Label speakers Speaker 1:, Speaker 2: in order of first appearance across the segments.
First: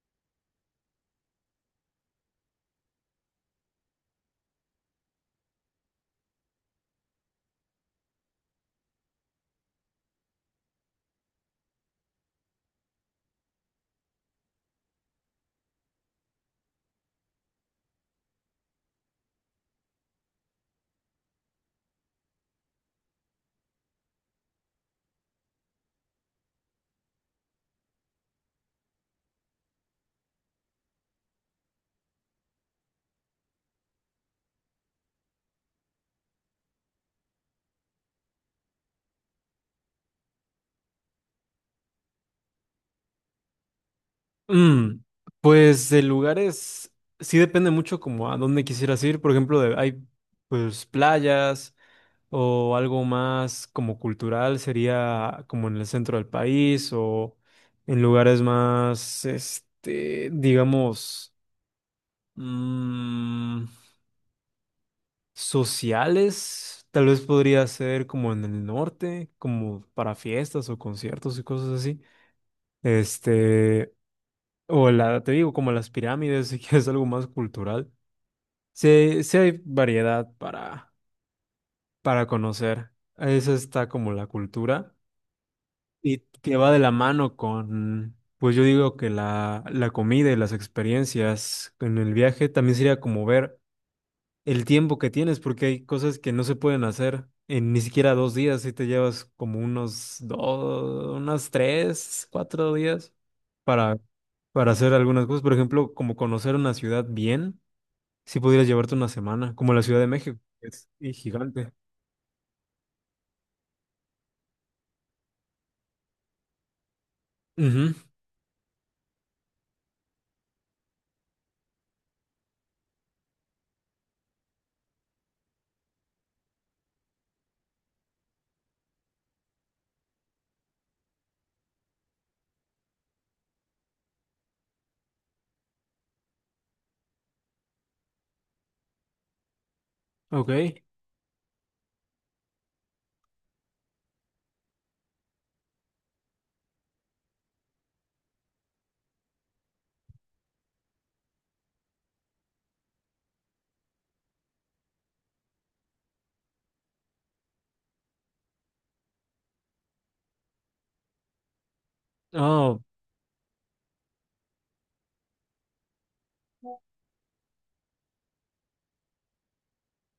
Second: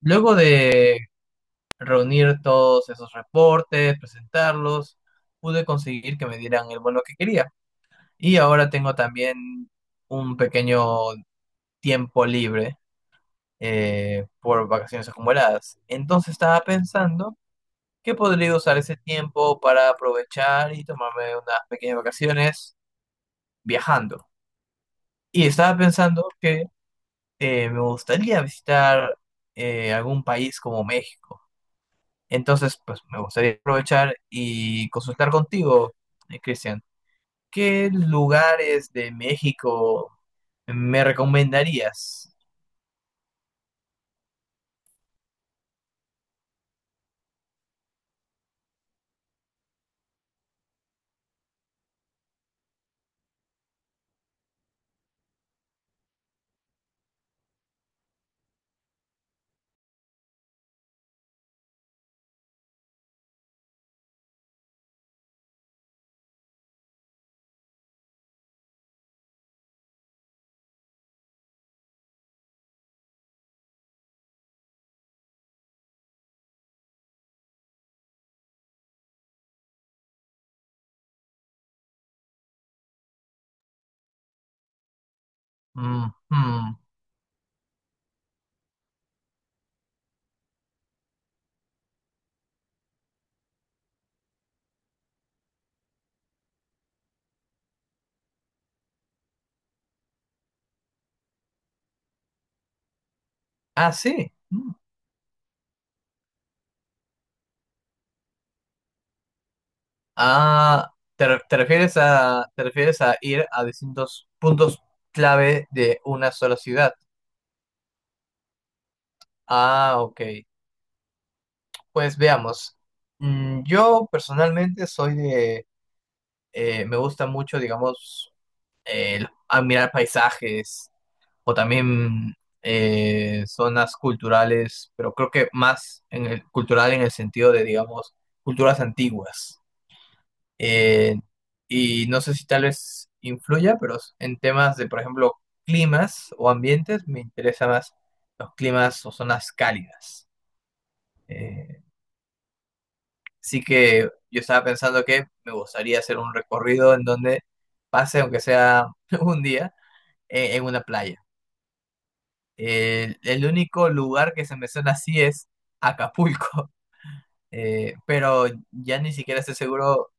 Speaker 1: Luego de reunir todos esos reportes, presentarlos, pude conseguir que me dieran el bono que quería. Y ahora tengo también un pequeño tiempo libre por vacaciones acumuladas. Entonces estaba pensando que podría usar ese tiempo para aprovechar y tomarme unas pequeñas vacaciones viajando. Y estaba pensando que me gustaría visitar algún país como México. Entonces, pues me gustaría aprovechar y consultar contigo, Cristian, ¿qué lugares de México me recomendarías?
Speaker 2: Mm, pues de lugares, sí depende mucho como a dónde quisieras ir. Por ejemplo, hay pues playas o algo más como cultural, sería como en el centro del país o en lugares más, este, digamos, mm, sociales. Tal vez podría ser como en el norte, como para fiestas o conciertos y cosas así. Este... O la, te digo, como las pirámides, si quieres algo más cultural. Sí, sí hay variedad para conocer. Esa está como la cultura
Speaker 1: Mm,
Speaker 2: y que va
Speaker 1: mm.
Speaker 2: de la mano con, pues yo digo que la comida y las experiencias en el viaje también sería como ver el tiempo que tienes, porque hay cosas que no se pueden hacer en ni siquiera dos días, si te llevas como unos dos, unas tres, cuatro días
Speaker 1: Ah,
Speaker 2: para,
Speaker 1: sí.
Speaker 2: para
Speaker 1: Mm.
Speaker 2: hacer algunas cosas. Por ejemplo, como conocer una ciudad bien, si pudieras llevarte una semana, como la Ciudad de México, que es
Speaker 1: Ah,
Speaker 2: y gigante.
Speaker 1: te refieres a ir a distintos puntos clave de una sola ciudad.
Speaker 2: Ujú.
Speaker 1: Ah, ok. Pues veamos. Mm, yo personalmente soy de, me gusta mucho, digamos, admirar paisajes o también zonas culturales, pero creo que más en el, cultural en el sentido de, digamos, culturas antiguas.
Speaker 2: Ok.
Speaker 1: Eh, y no sé si tal vez influya, pero en temas de, por ejemplo, climas o ambientes, me interesa más los climas o zonas cálidas. Eh, así que yo estaba pensando que me gustaría hacer un recorrido en donde pase, aunque sea un día, en una playa.
Speaker 2: Oh,
Speaker 1: El único lugar que se me menciona así es Acapulco, pero ya ni siquiera estoy seguro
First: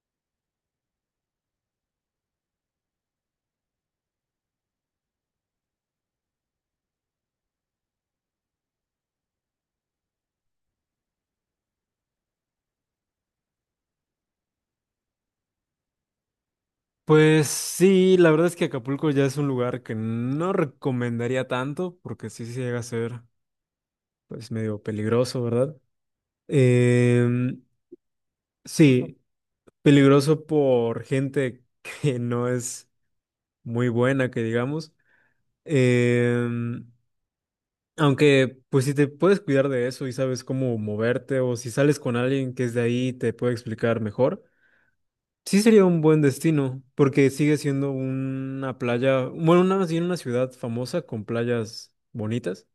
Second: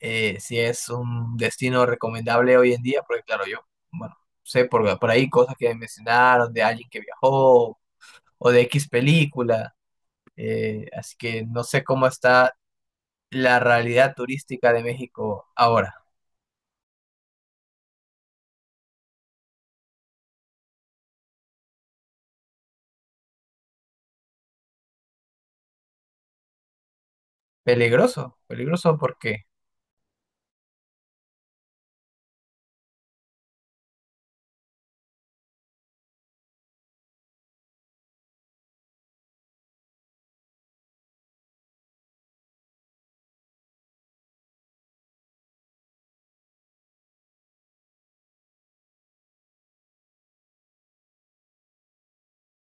Speaker 1: si es un destino recomendable hoy en día, porque claro, yo, bueno, sé por ahí cosas que mencionaron de alguien que viajó o de X película, así que no sé cómo está la realidad turística de México ahora.
Speaker 2: pues sí, la verdad es que Acapulco ya es un lugar que no recomendaría tanto, porque sí, sí llega a ser pues medio peligroso, ¿verdad? Em,
Speaker 1: Peligroso, peligroso
Speaker 2: sí,
Speaker 1: porque
Speaker 2: peligroso por gente que no es muy buena, que digamos. Em, aunque, pues si te puedes cuidar de eso y sabes cómo moverte, o si sales con alguien que es de ahí y te puede explicar mejor, sí sería un buen destino, porque sigue siendo una playa, bueno, una, más bien una ciudad famosa con playas bonitas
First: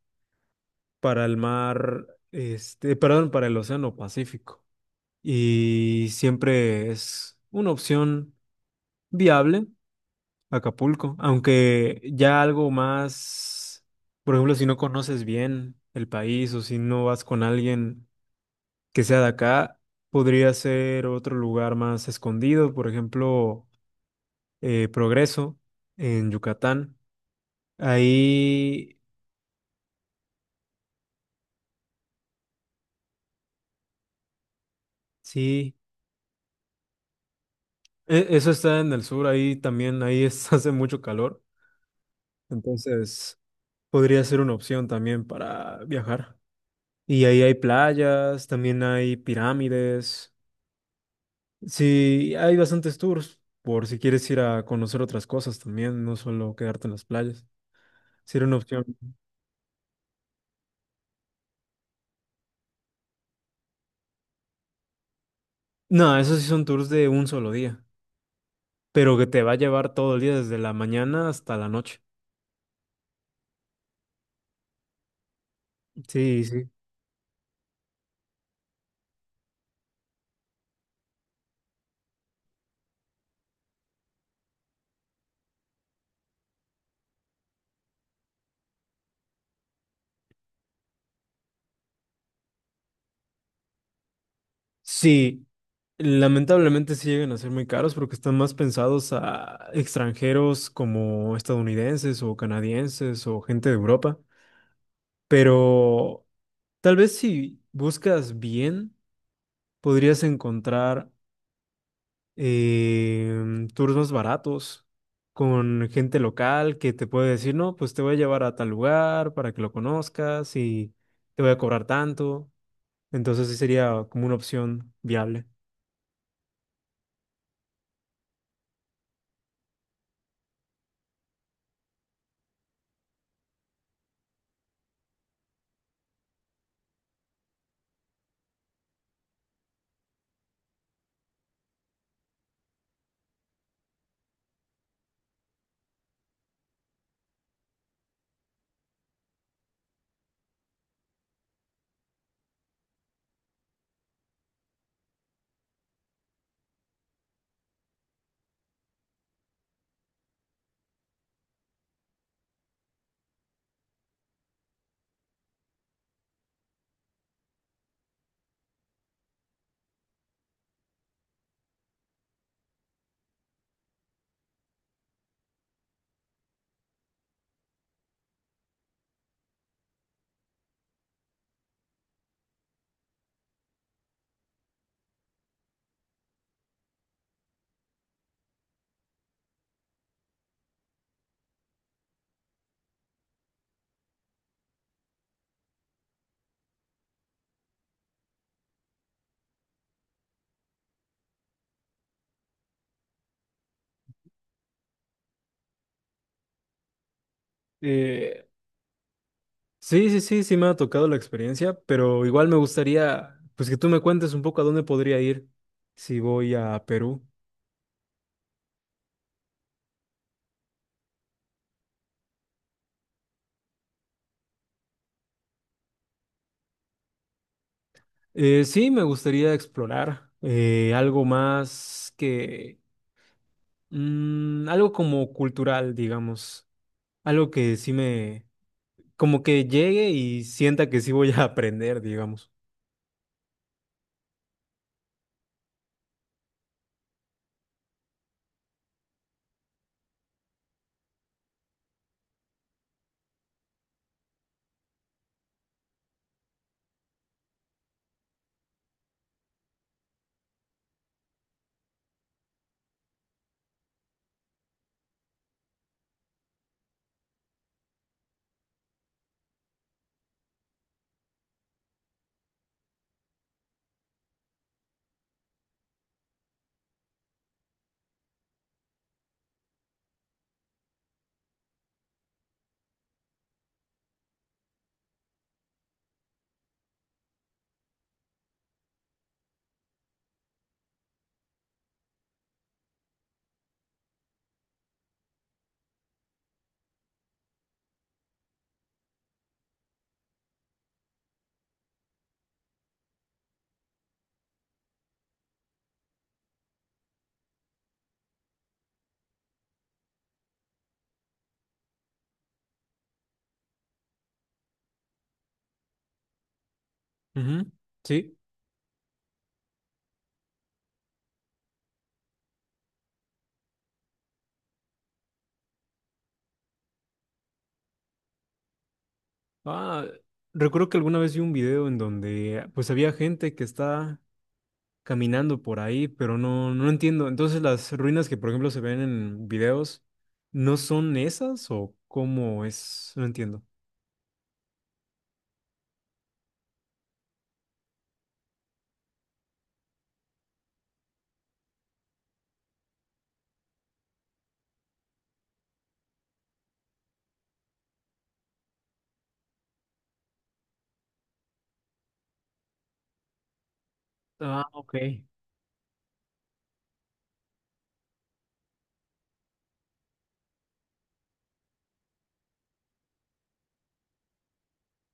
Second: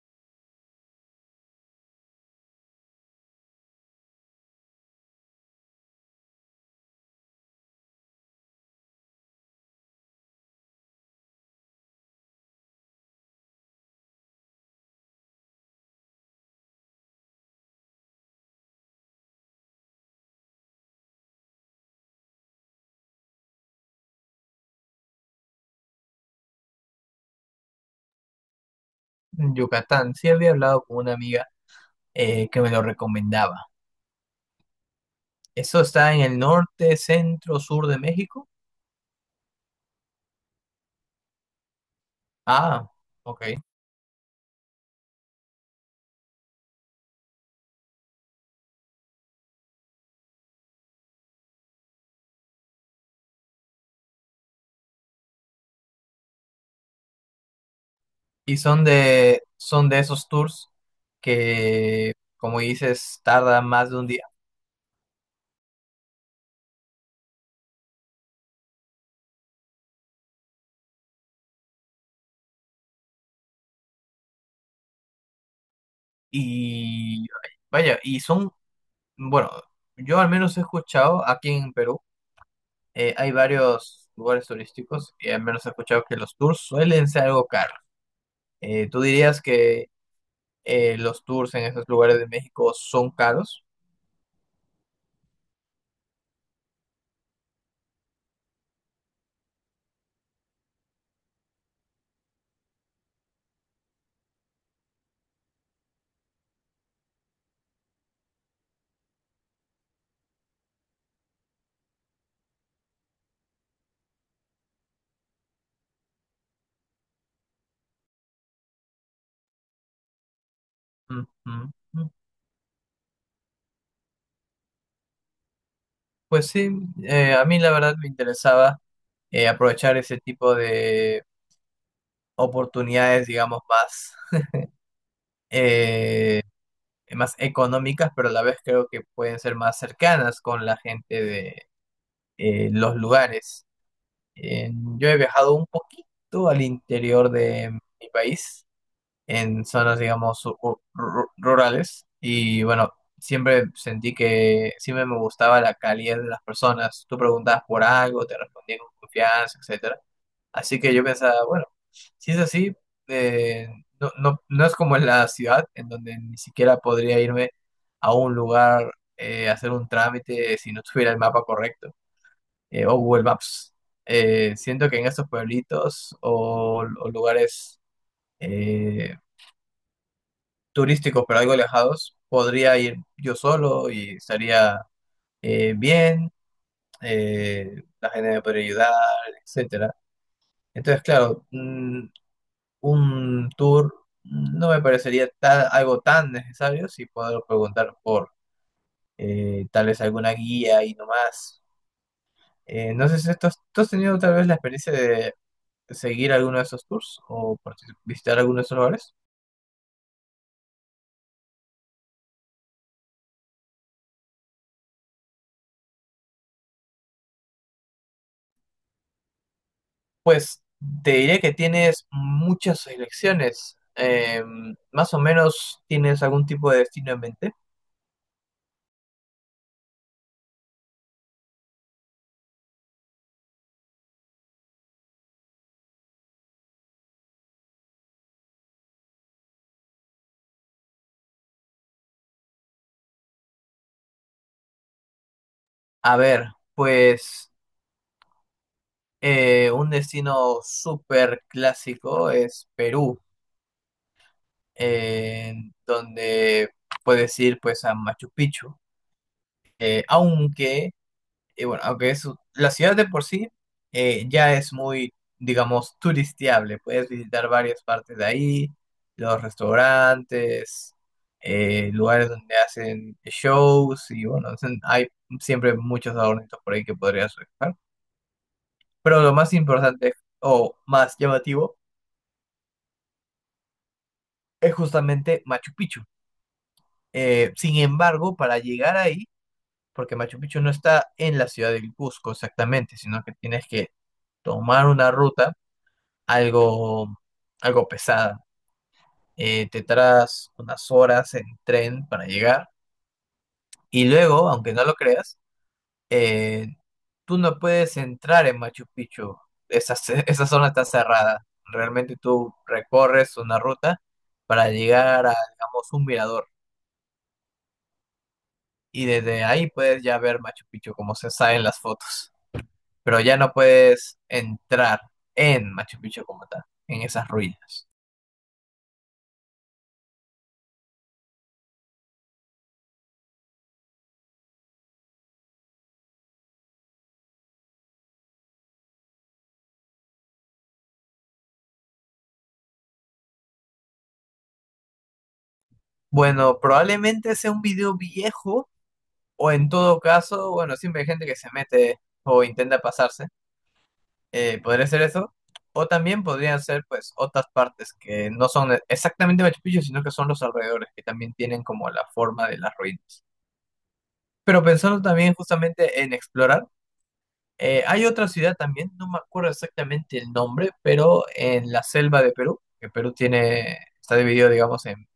Speaker 2: para el mar, este, perdón, para el Océano Pacífico. Y siempre es una opción viable. Acapulco, aunque ya algo más, por ejemplo, si no conoces bien el país o si no vas con alguien que sea de acá, podría ser otro lugar más escondido, por ejemplo, Progreso en Yucatán. Ahí
Speaker 1: en Yucatán, sí había hablado con una amiga que me lo recomendaba.
Speaker 2: sí,
Speaker 1: Eso está en el norte, centro, sur de México.
Speaker 2: eso está en el sur, ahí también, hace mucho calor,
Speaker 1: Ah,
Speaker 2: entonces
Speaker 1: ok.
Speaker 2: podría ser una opción también para viajar. Y ahí hay playas, también hay pirámides. Sí, hay bastantes tours por si quieres ir a conocer otras cosas también, no solo quedarte en las playas. Sí, era
Speaker 1: Y
Speaker 2: una opción.
Speaker 1: son de esos tours que, como dices, tardan más de un día.
Speaker 2: No, esos sí son tours de un solo día, pero que te va a llevar todo el día desde la mañana hasta la noche. Sí, sí.
Speaker 1: Y vaya, y son, bueno, yo al menos he escuchado aquí en Perú, hay varios lugares turísticos y al menos he escuchado que los tours suelen ser algo caros. ¿Tú dirías que los tours en esos lugares de México son caros?
Speaker 2: Sí, lamentablemente sí llegan a ser muy caros porque están más pensados a extranjeros como estadounidenses o canadienses o gente de Europa. Pero tal vez si buscas bien, podrías encontrar tours más baratos con gente local que te puede decir, no, pues te voy a llevar a tal lugar para que lo conozcas y te voy a cobrar
Speaker 1: Ujú.
Speaker 2: tanto. Entonces sí sería como una opción viable.
Speaker 1: Pues sí, a mí la verdad me interesaba aprovechar ese tipo de oportunidades, digamos, más, eh, más económicas, pero a la vez creo que pueden ser más cercanas con la gente de los lugares. Eh, yo he viajado un poquito al interior de mi país en zonas, digamos, rurales. Y bueno, siempre sentí que siempre me gustaba la calidad de las personas. Tú preguntabas por algo, te respondían con confianza, etcétera. Así que yo pensaba, bueno, si es así, eh, no, no, no es como en la ciudad, en donde ni siquiera podría irme a un lugar, hacer un trámite si no tuviera el mapa correcto, o Google Maps. Siento que en estos pueblitos o lugares eh, turísticos pero algo alejados, podría ir yo solo y estaría bien, la gente me podría ayudar, etcétera. Entonces, claro, mm, un tour no me parecería algo tan necesario si puedo preguntar por tal vez alguna guía y no más. No sé si tú has tenido tal vez la experiencia de seguir alguno de esos tours o visitar
Speaker 2: Eh,
Speaker 1: alguno de esos lugares.
Speaker 2: sí, sí, sí, sí me ha tocado la experiencia, pero igual me gustaría, pues que tú me cuentes un poco a dónde podría ir si voy a Perú.
Speaker 1: Pues te diré que tienes muchas elecciones. Más o menos tienes algún tipo de destino en mente.
Speaker 2: Sí, me gustaría explorar algo más que... algo como cultural, digamos. Algo que como que llegue y sienta que sí voy a aprender, digamos.
Speaker 1: A ver, pues un destino súper clásico es Perú, eh, donde puedes ir pues a Machu Picchu. Aunque Y bueno, aunque es, la ciudad de por sí ya es muy, digamos, turisteable. Puedes visitar varias partes de ahí, los restaurantes, lugares donde hacen shows y bueno, hay siempre muchos adornitos por ahí que podrías buscar. Pero lo más importante o más llamativo es justamente Machu Picchu. Sin embargo, para llegar ahí, porque Machu Picchu no está en la ciudad del Cusco exactamente, sino que tienes que tomar una ruta algo, algo pesada. Te tardas unas horas en tren para llegar y luego, aunque no lo creas, eh, tú no puedes entrar en Machu Picchu. Esa, esa zona está cerrada. Realmente tú recorres una ruta para llegar a, digamos, un mirador
Speaker 2: Ujú. Sí.
Speaker 1: y desde ahí puedes ya ver Machu Picchu como se sabe en las fotos, pero ya no puedes entrar en Machu Picchu como tal, en esas ruinas.
Speaker 2: Ah, recuerdo que alguna vez vi un video en donde pues había gente que está caminando por ahí, pero no, no entiendo. Entonces las ruinas que por ejemplo se ven en videos, ¿no son esas o cómo es? No entiendo.
Speaker 1: Bueno, probablemente sea un video viejo. O en todo caso, bueno, siempre hay gente que se mete o intenta pasarse. Podría ser eso. O también podrían ser, pues, otras partes que no son exactamente Machu Picchu, sino que son los alrededores, que también tienen como la forma de las ruinas. Pero
Speaker 2: Ah, ok.
Speaker 1: pensando también justamente en explorar, hay otra ciudad también, no me acuerdo exactamente el nombre, pero en la selva de Perú, que Perú tiene, está dividido, digamos, en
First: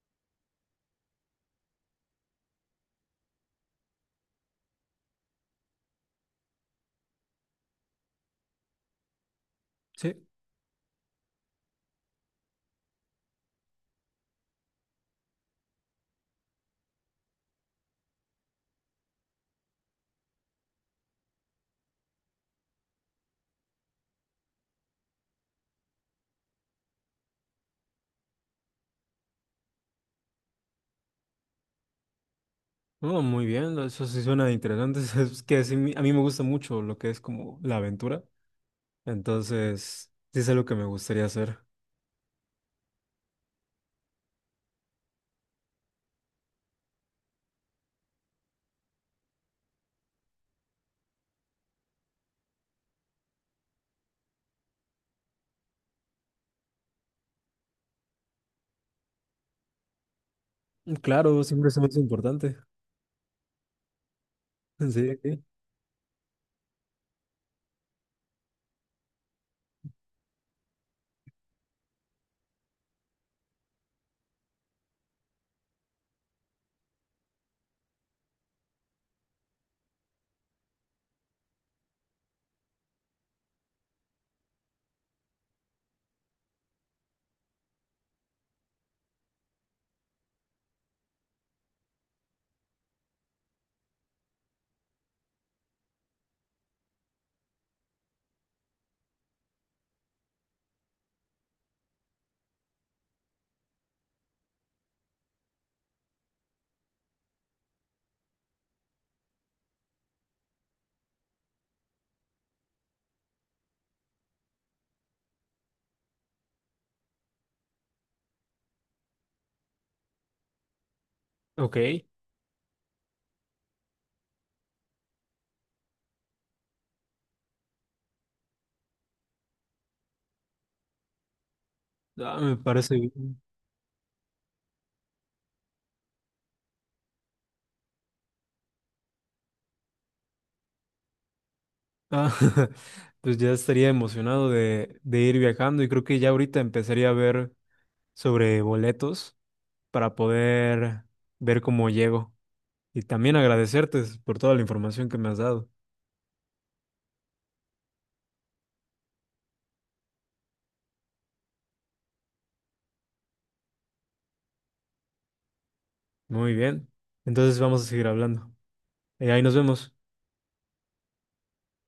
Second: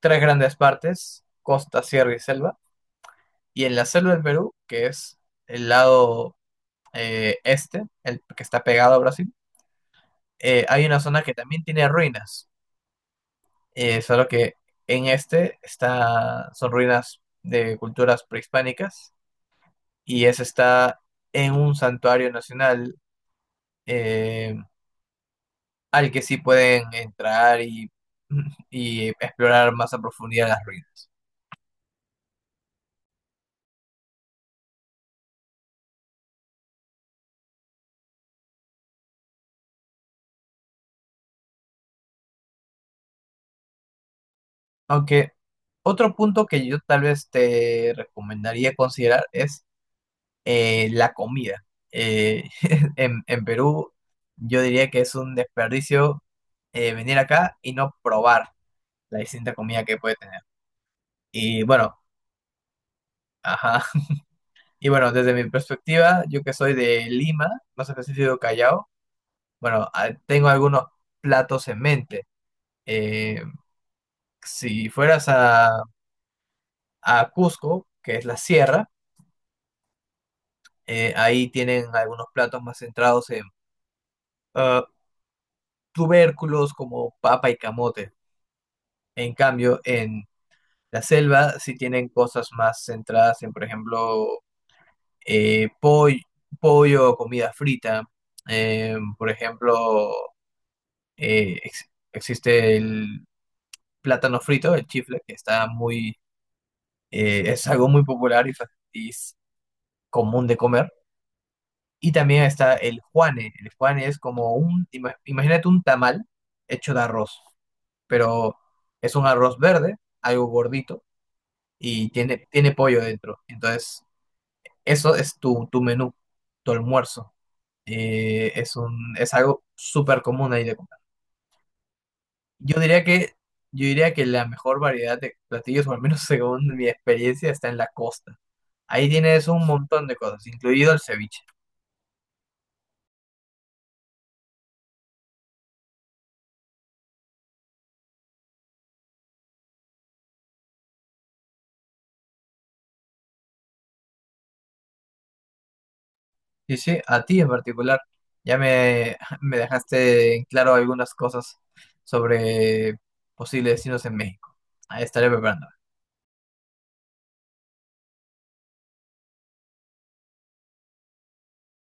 Speaker 1: tres grandes partes, costa, sierra y selva. Y en la selva del Perú, que es el lado este, el que está pegado a Brasil,
Speaker 2: Sí.
Speaker 1: hay una zona que también tiene ruinas, solo que en este está, son ruinas de culturas prehispánicas y ese está en un santuario nacional eh, al que sí pueden entrar y, y explorar más a profundidad las ruinas.
Speaker 2: Oh, muy bien, eso sí suena interesante. Es que sí, a mí me gusta mucho lo que es como la aventura. Entonces, sí es algo que me gustaría hacer.
Speaker 1: Aunque otro punto que yo tal vez te recomendaría considerar es la comida. Eh, en Perú yo diría que es un desperdicio venir acá y no probar la distinta comida que puede tener.
Speaker 2: Claro,
Speaker 1: Y
Speaker 2: siempre se me
Speaker 1: bueno,
Speaker 2: hace importante.
Speaker 1: ajá. Y
Speaker 2: Sí,
Speaker 1: bueno, desde
Speaker 2: sí.
Speaker 1: mi perspectiva, yo que soy de Lima, más específico Callao, bueno, tengo algunos platos en mente. Eh, si fueras a Cusco, que es la sierra, ahí tienen algunos platos más centrados en ah, tubérculos como papa y camote. En cambio, en la selva sí tienen cosas más centradas en, por ejemplo, eh, poll- pollo o comida frita. Por ejemplo, existe el plátano frito, el chifle, que está muy, es algo muy popular y, y es común de comer. Y también está el juane. El juane es como un, imagínate un tamal hecho de arroz, pero es un arroz verde, algo gordito
Speaker 2: Ok.
Speaker 1: y tiene, tiene pollo dentro. Entonces, eso es tu, tu menú, tu almuerzo. Es un, es algo súper común ahí de comprar.
Speaker 2: Ah, me
Speaker 1: Yo
Speaker 2: parece
Speaker 1: diría que,
Speaker 2: bien.
Speaker 1: yo diría que la mejor variedad de platillos, o al menos según mi experiencia, está en la costa. Ahí tienes un montón de cosas, incluido el ceviche.
Speaker 2: Ah, pues ya estaría emocionado de ir viajando y creo que ya ahorita empezaría a ver sobre boletos para poder ver cómo llego. Y también agradecerte por toda la información que me has dado.
Speaker 1: Sí, sí, a ti en particular. Ya me, me dejaste en claro algunas cosas sobre posibles destinos en México. Ahí estaré preparando.
Speaker 2: Muy bien. Entonces vamos a seguir hablando. Ahí nos vemos.